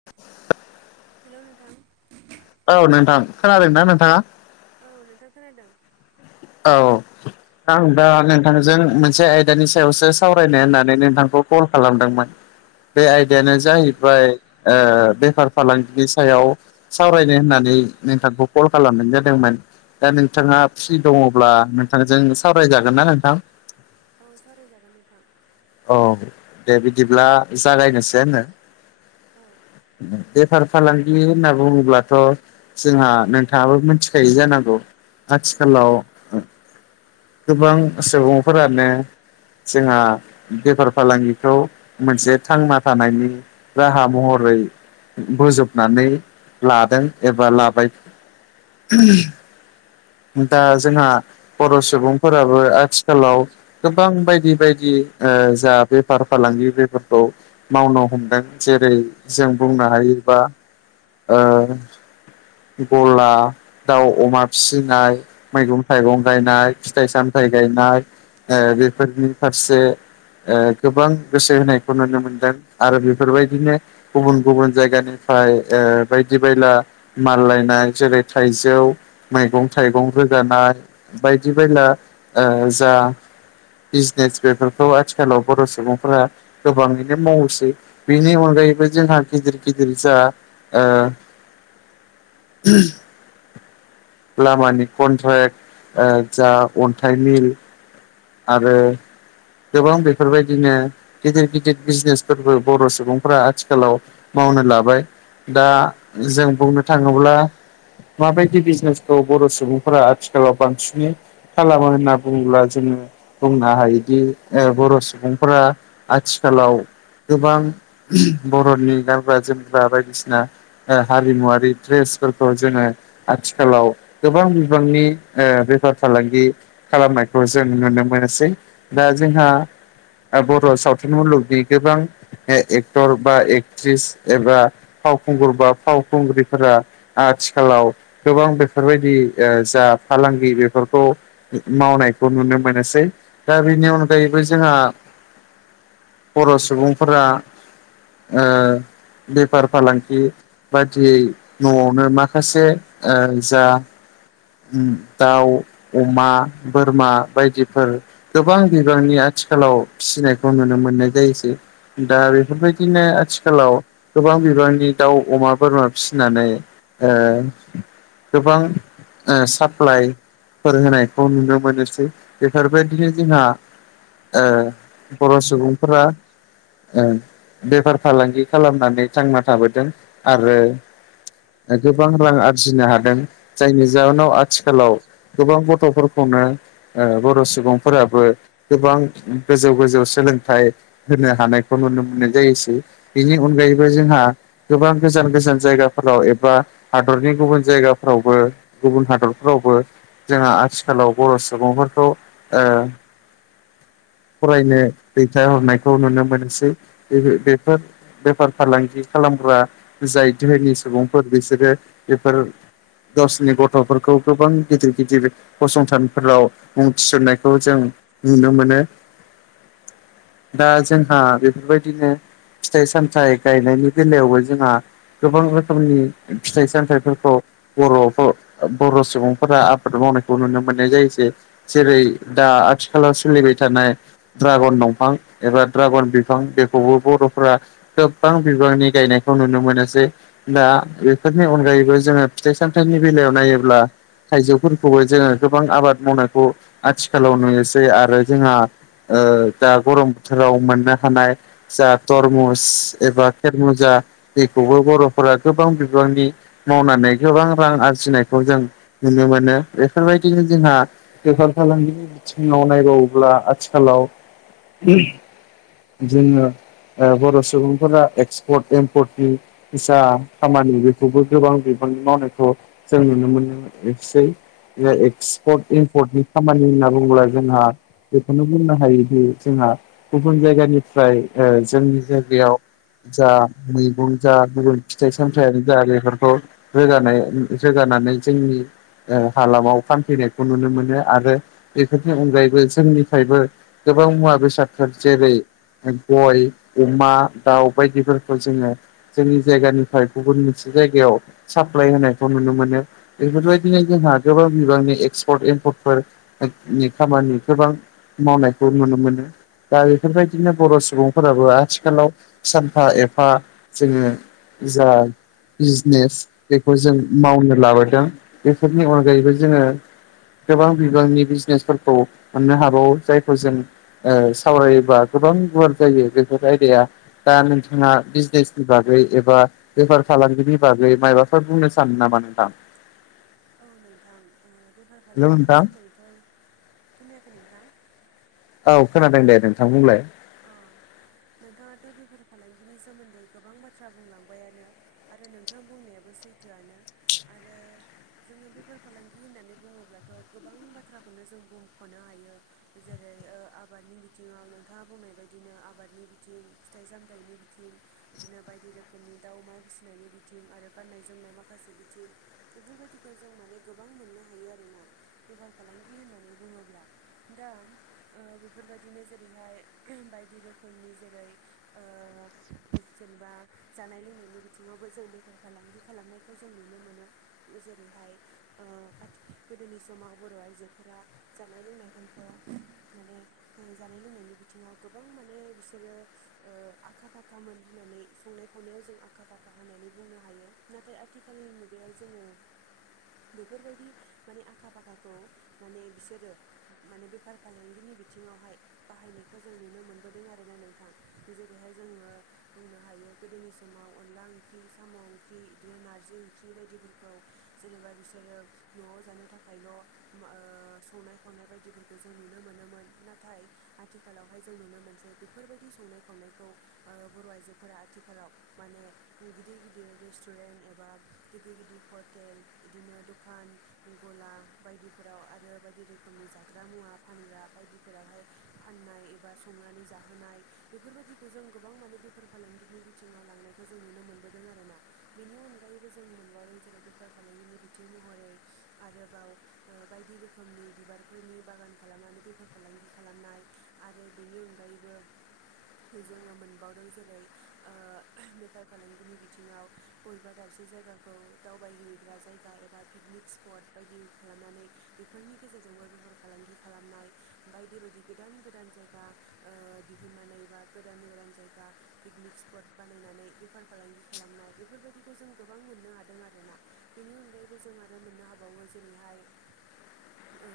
[inaudible] हेल' नोंथां औ नोंथां खोनादों ना नोंथाङा? औ नोंथां खोनादों। औ आं दा नोंथांजों मोनसे आयदानि सायावसो सावरायनो होननानै नोंथांखौ कल खालामदोंमोन। बे आयदायानो औ जाहैबाय ओ बेफार फालांगिनि सायाव। सावरायनो होननानै नोंथांखौ कल खालामनाय जादोंमोन दा नोंथाङा फ्रि दङब्ला नोंथांजों सावरायजागोन ना नोंथां? औ सावरायजागोन नोंथां। औ दे बिदिब्ला जागायनोसै होननो औ बेफार फालांगि होनना बुङोब्लाथ' जोंहा नोंथाङाबो मिथिखायो जानांगौ उम आथिखालाव गोबां सुबुंफोरानो जोंहा बेफार फालांगिखौ मोनसे थांना थानायनि राहा महरै बोजबनानै लादों एबा लाबाय दा जोंहा बर' सुबुंफोराबो आथिखालाव गोबां बायदि बायदि जा बेफार फालांगि बेफोरखौ मावनो हमदों जेरै जों बुंनो हायोबा ओ गला दाउ अमा फिसि फिसिनाय मैगं थाइगं गायनाय फिथाइ सामथायाइ गायनाय ओ बेफोरनि फारसे ओ गोबां गोसो होनायखौ नुनो मोनदों आरो बेफोरबायदिनो गुबुन गुबुन जायगानिफ्राय बायदि बायला माललायनाय जेरै थाइजौ मैगं थाइगं रोगाना बायदि बायला जा बिजनेस बेफोरखौ आथिखालाव बर' सुबुंफोरा गोबाङैनो मावसै बेनि अनगायैबो जोंहा गिदिर गिदिर जा ओ। लामानि कन्ट्रेक्ट ओ जा अन्थाइनि आरो गोबां बेफोरबायदिनो गिदिर गिदिर बिजनेसफोरबो बर' सुबुंफ्रा आथिखालाव लाबाय दा बुंनो थाङोब्ला माबायदि बिजनेसखौ बर' सुबुंफोरा आथिखालाव बांसिनै खालामा होनना बुङोब्ला जोङो बुंनो हायोदि बर' सुबुंफोरा आथिखालाव गोबां बर'नि गानग्रा जोमग्रा बायदिसिना हारिमुवारि ड्रेसफोरखौ जोङो आथिखालाव गोबां बिबांनि बेफार फालांगि खालामनायखौ जों नुनो मोनो। मोनोसै दा जोंहा बर' सावथुन मुलुगनि गोबां एक्टर बा एक्ट्रिस एबा फावखुंगुर बा फावखुंग्रिफोरा आथिखालाव गोबां बेफोरबायदि जा फालांगि बेफोरखौ मावनायखौ नुनो मोनोसै दा बेनि अनगायैबो जोंहा बर' सुबुंफोरा ओ बेफार फालांगि बादियै न'आवनो माखासे ओ जा दाउ अमा बोरमा बायदि फोर गोबां बिबांनि आथिखालाव फिसिनायखौ नुनो मोननाय जायोसै। दा बेफोरबायदिनो आथिखालाव गोबां बिबांनि दाउ अमा बोरमा फिसिनानै ओ। गोबां ओ साप्लायफोर होनायखौ नुनो मोनोसै। बेफोरबायदिनो जोंहा ओ बर' सुबुंफोरा ओ। बेफार फालांगि खालामनानै थांना थाबोदों आरो गोबां रां आरजिनो हादों जायनि जाहोनाव आथिखालाव गोबां गथ'फोरखौनो ओ बर' सुबुंफोराबो गोबां गोजौ गोजौ सोलोंथाइ होनो हानायखौ नुनो मोननाय जायोसै बेनि अनगायैबो जोंहा गोबां गोजान गोजान जायगाफोराव एबा हादरनि गुबुन जायगाफोरावबो गुबुन हादरफोरावबो जोंहा आथिखालाव बर' सुबुंफोरखौ ओ फरायनो दैथायहरनायखौ नुनो मोनसै बे-बेफोर बेफार फालांगि खालामग्रा जाय धोरनि सुबुंफोर बिसोरो बेफोर गावसनि गथ'फोरखौ गोबां गिदिर गिदिर फसंथानफोराव मुं थिसन्नायखौ जों नुनो मोनो। दा जोंहा बेफोरबायदिनो फिथाइ सामथाइ गायनायनि बेलायावबो जोंहा गोबां रोखोमनि फिथाइ सामथाइफोरखौ बर'फो बर' सुबुंफोरा आबाद मावनायखौ नुनो मोननाय जायोसै। जेरै दा आथिखालाव सोलिबाय थानाय ड्रागन दंफां एबा ड्रागन बिफां बेखौबो बर'फोरा गोबां बिबांनि गायनायखौ नुनो मोनोसै। दा बेफोरनि अनगायैबो जोङो फिथाइ सामथाइनि बेलायाव नायोब्ला थाइजौफोरखौबो जोङो गोबां आबाद मावनायखौ आथिखालाव नुयोसै आरो जोंहा ओ दा गरम बोथोराव मोननो हानाय जा तरमुस एबा खेरमुजा बेखौबो बर'फोरा गोबां बिबांनि मावनानै गोबां रां आरजिनायखौ जों नुनो मोनो बेफोरबायदिनो जोंहा बेफार फालांगिनि बिथिङाव नायबावोब्ला आथिखालाव जोङो ओ बर' सुबुंफोरा एक्सपर्ट एम्पर्टनि जा खामानि बेखौबो गोबां बिबांनि मावनायखौ जों नुनो मोनोमोन सै एक्सपर्ट एम्प पर्टनि खामानि होनना बुङोब्ला जोंहा बेखौनो बुंनो हायोदि जोंहा गुबुन जायगानिफ्राय ओ जोंनि जायगायाव जा मैगं जा गुबुन फिथाइ सामथायानो जा बेफोरखौ रोगानाय रोगानानै जोंनि ओ हालामाव फानफैनायखौ नुनो मोन नो आरो बेफोरनि अनगायैबो जोंनिफ्रायबो गोबां मुवा बेसादफोर जेरै गय, अमा, दाउ बायदिफोरखौ जोङो जोंनि जायगानिफ्राय गुबुन मोनसे जायगायाव साप्लाय होनायखौ नुनो मोनो। बेफोरबायदिनो जोंहा गोबां बिबांनि एक्सपर्ट एम्पर्ट फोर नि खामानि गोबां मावनायखौ नुनो मोनो। दा बेफोरबायदिनो बर' सुबुंफोराबो आथिखालाव सानफा एफा जोङो जाय बिजनेस बेखौ जों मावनो लाबोदों बेफोरनि अनगायैबो जोङो गोबां बिबांनि बिजनेसफोरखौ मोननो हाबावो जायखौ जों ओ सावरायोबा गोबां गुवार जायो बेफोर आयदाया। दा नोंथाङा बिजनेसनि बागै एबा बेफार फालांगिनि बागै मायबाफोर बुंनो सानो नामा नोंथां? औ नोंथां ओ बेफार हेलौ फालांगिनि नोंथां सोमोन्दैथ' खोनायाखै नोंथां? औ खोनादों दे नोंथां बुंलाय। अ नोंथाङाथ' बेफार फालांगिनि सोमोन्दै गोबां बाथ्रा बुंलांबायानो। आरो नोंथां बुंनायाबो सैथोआनो आरो जोङो बेफार फालांगि होननानै बुङोब्लाथ' गोबां बाथ्राखौनो जों बुंख'नो हायो। जेरै ओ आबादनि बिथिङाव नोंथाङा बुंनाय बायदिनो आबादनि बिथिं फिथाइ सामथाइनि बिथिं बिदिनो बायदि रोखोमनि दाउ अमा फिसिनायनि बिथिं आरो गाननाय जोमनाय माखासे बिथिं। बेफोरबायदिखौ जों माने गोबां मोननो हायो आरोना बेफार फालांगि होननानै बुङोब्ला। दा ओ बेफोरबायदिनो जेरैहाय बायदि रोखोमनि जेरै ओ जेनेबा जानाय लोंनायनि बिथिङावबो जों बेफार फालांगि खालामनायखौ जों नुनो मोनो जेरैहाय ओ आथि गोदोनि समाव बर' आइजोफोरा जानाय लोंनायफोरखौ माने उम जानाय लोंनायनि बिथिङाव गोबां माने बिसोरो ओ आखा फाखामोन होननानै संनाय खावनायाव जों आखा फाखा होननानै बुंनो हायो। नाथाय आथिखालनि मुगायाव जोङो बेफोरबायदि माने आखा फाखाखौ माने बिसोरो माने बेफार फालांगिनि बिथिंङावहाय बाहायनो जों नुनो मोनबोदों आरोना नोंथां जेरैहाय जोङो बुंनो हायो गोदोनि समाव अनला ओंख्रि साम' ओंख्रि बिदिनो नारजि ओंख्रि बायदिफोरखौ जेनेबा बिसोरो न'आव जानो थाखायल' ओह संनाय खावनाय बायदिफोरखौ जों नुनो मोनोमोन नाथाय आथिखालावहाय जों नुनो मोनसै बेफोरबायदि संनाय खावनायखौ ओ बर' आइजोफोरा आथिखालाव माने गिदिर गिदिर रेस्टुरेन्ट एबा गिदिर गिदिर हटेल इदिनो दखान गला बायदिफोराव आरो बायदि रोखोमनि जाग्रा मुवा फानग्रा बायदिफोरावहाय फाननाय एबा संनानै जाहोनाय बेफोरबायादिखौ जों गोबां माने बेफोर फालांगिनि बिथिङाव लांनायखौ जों नुनो मोनबोदों आरोना बेनि अनगायैबो जों मोनबावदों जेरै बेफार फालांगिनि बिथिं महरै आरोबाव ओ बायदि रोखोमनि बिबारफोरनि बागान खालामनानै बेफार फालांगि खालामनाय आरो बेनि अनगायैबो जोङो मोनबावदों जेरै ओ बेफार फालांगिनि बिथिङाव बबेबा दाबसे जायगाखौ दावबायहैग्रा जायगा एबा पिकनिक स्पट बायदि खालामनानै बेफोरनि गेजेरजोंबो बेफार फालांगि खालामनाय ओमफाय बायदि बायदि गोदान गोदान जायगा ओ दिहुननानै बा गोदान गोदान जायगा पिकनिक स्पट बानायनानै बेफार फालांगि खालामनाय बेफोरबायदिखौ जों गोबां मोननो हादों आरोना बेनि अनगायैबो जों आरो मोननो हाबावो जेरैहाय ओ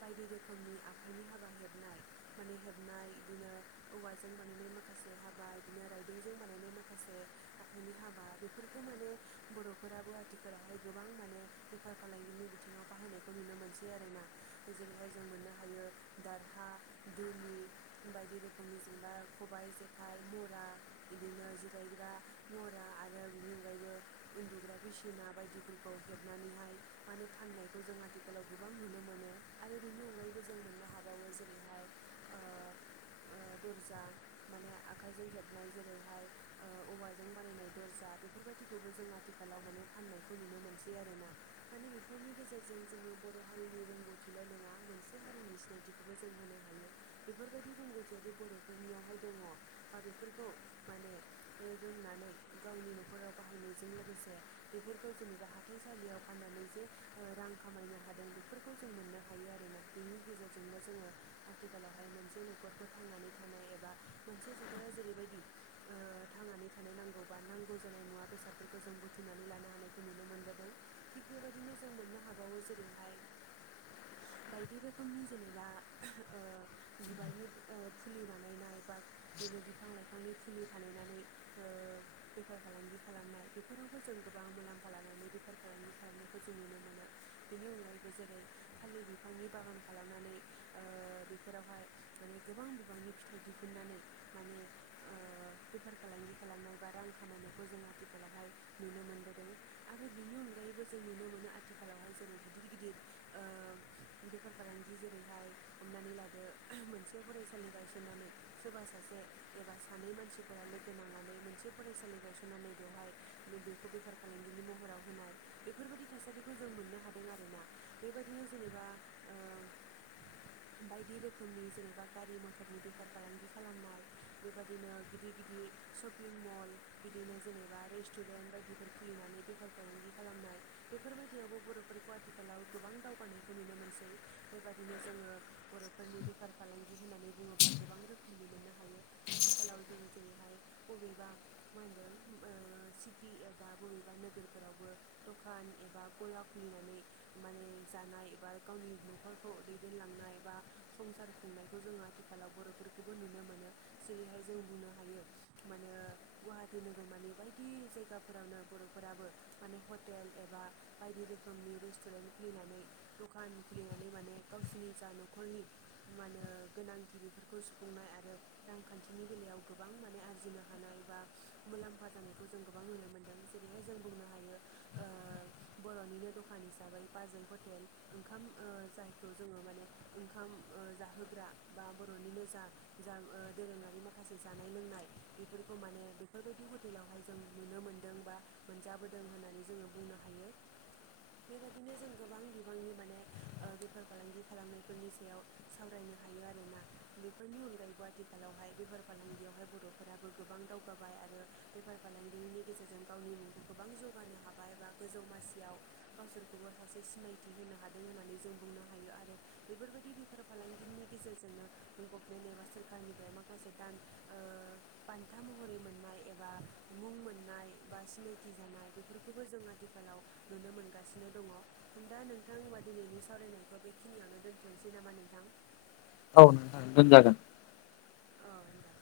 बायदि रोखोमनि आखाइनि हाबा हेबनाय माने हेबनाय इदिनो औवाजों बानायनाय माखासे हाबा इदिनो राइदिंजों बानायनाय माखासे आखाइनि हाबा बेफोरखौ माने बर'फोराबो आथिखालावहाय गोबां माने बेफार फालांगिनि बिथिङाव बाहायनायखौ नुनो मोनसै आरोना जेरैहाय जों मोननो हायो दारहा दुलि बायदि रोखोमनि जेनेबा खबाइ जेखाइ मुरा इदिनो जिरायग्रा मुरा आरो बिनि अनगायैबो उन्दुग्रा बिसिना बायदिफोरखौ हेबनानैहाय माने फाननायखौ जों आथिखालाव गोबां नुनो मोनो आरो बेनि अनगायैबो जों मोननो हाबावो जेरैहाय ओ ओ दरजा माने आखाइजों हेबनाय जेरैहाय ओ औवाजों बानायनाय दरजा बेफोरबायदिखौबो जों आथिखालाव माने फाननायखौ नुनो मोनसै आरोना माने बेफोरनि गेजेरजों जोङो बर' हारिनि रोंगौथिल' नङा मोनसे हारिनि सिनायथिखौबो जों होनो हायो बेफोरबायदि रोंगौथियादि बर'फोरनियावहाय बा बेफोरखौ माने रोंनानै गावनि न'खराव बाहायनायजों लोगोसे बेफोरखौ जेनेबा हाथाइसालियाव फाननानै जे रां खामायनो हादों बेफोरखौ जों मोननो हायो आरोना बेनि गेजेरजोंबो जोङो आथिखालावहाय मोनसे न'खरफोर थांनानै थानाय एबा मोनसे नखरा जेरैबायदि ओ थांनानै थानाय नांगौ बा नांगौ जानाय मुवा बेसादफोरखौ जों बुथुमनानै लानो हानायखौ नुनो मोनबोदों थिग बेबायदिनो जों मोननो हाबावो जेरैहाय बायदि रोखोमनि जेनेबा ओ बिबारनि ओ फुलि बानायनाय बा बिनो बिफां लाइफां बिफांनि फुलि बानायना नै ओ बेफार फालांगि खालामनाय बेफोरावबो जों गोबां मुलाम्फा लानानै बेफार फालांगि खालामनायखौ जों नुनो मोनो बेनि अनगायैबो जेरै थालिर बिफांनि बागान खालामनानै ओ बेफोरावहाय माने गोबां बिबांनि फिथाइ दिहुननानै माने ओ बेफार फालांगि खालामनाय बा रां खामायनायखौ जों आथिखालावहाय नुनो मोनबोदों। आरो बिनि अनगायैबो जों नुनो मोनो आथिखालावहाय जेरै गिदिर गिदिर ओ बेफार फालांगि जेरैहाय हमनानै लादो मोनसे फरायसालि गायसननानै सोरबा सासे एबा सानै मानसिफोरा लोगो नांनानै मोनसे फरायसालि गायसननानै बेवहाय बेखौ बेफार फालांगिनि महराव होनाय बेफोरबादि थासारिखौ जों मोननो हादों आरोना। बेबायदिनो जेनेबा ओ बायदि रोखोमनि जेनेबा गारि मथरनि बेफार फालांगि खालामनाय। बेबायदिनो गिदिर गिदिर शपिं मल बिदिनो जेनेबा रेस्टुरेन्ट बायदिफोर खुलिनानै बेफार फालांगि खालामनाय। बेफोरबायदियावबो बर'फोरखौ आथिखालाव गोबां दावगानायखौ नुनो मोनसै बेबादिनो जोङो बर'फोरनि बेफार फालांगि होननानै बुङोब्ला गोबां रोखोमनि मोननो हायो। आथिखालाव जोङो जेरैहाय बबेबा मा होनो ओ सिटि एबा बबेबा नोगोरफोरावबो दखान एबा गला खुलिनानै माने जानाय एबा गावनि न'फोरखौ दैदेनलांनाय एबा संसार खुंनायखौ जोङो आथिखालाव बर'फोरखौबो नुनो मोनो जेरैहाय जों बुंनो हायो मानो गुवाहाटि नोगोरमानि बायदि जायगाफोरावनो बर'फोराबो माने हटेल एबा बायदि रोखोमनि रेस्टुरेन्ट खुलिनानै दखान खुलिनानै माने गावसिनि जा न खरनि मा होनो गोनांथि बेफोरखौ सुफुंनाय आरो रांखान्थिनि बेलायाव गोबां माने आरजिनो हानाय बा मुलाम्फा जानायखौ जों गोबां नुनो मोनदों जेरैहाय जों बुंनो हायो ओ बर'निनो दखान हिसाबै बाजै हटेल ओंखाम ओ जायखौ जोङो माने ओंखाम ओ जाहोग्रा बा बर'निनो जा जा ओ दोरोङारि माखासे जानाय लोंनाय बेफोरखौ माने बेफोरबायदि हटेलावहाय जों नुनो मोन दों बा मोनजाबोदों होननानै जोङो बुंनो हायो। बेबायदिनो जों गोबां बिबांनि माने ओ बेफार फालांगि खालामनायफोरनि सायाव सावरायनो हायो आरोना बेफोरनि अनगायैबो आथिखालावहाय बेफार फालांगियावहाय बर'फोराबो गोबां दाव गाबाय आरो बेफार फालांगिनि गेजेरजों गावनि मुंखौ गोबां जौगानो हाबाय एबा गोजौ मासियाव गावसोरखौबो सासे सिनायथि होनो हादों होननानै जों बुंनो हायो आरो बेफोरबायदि बेफार फालांगिनि गेजेरजोंनो गभमेन्ट एबा सोरखारनिफ्राय माखासे दान ओ बान्था महरै मोननाय एबा मुं मोननाय बा सिनायथि जानाय बेफोरखौबो जों आथिखालाव नुनो मोनगासिनो दङ जों दा नोंथां होमबा दिनैनि सावरायनायखौ बेखिनियावनो दोन थनोसै नामा नोंथां? औ दोनजागोन। अ दे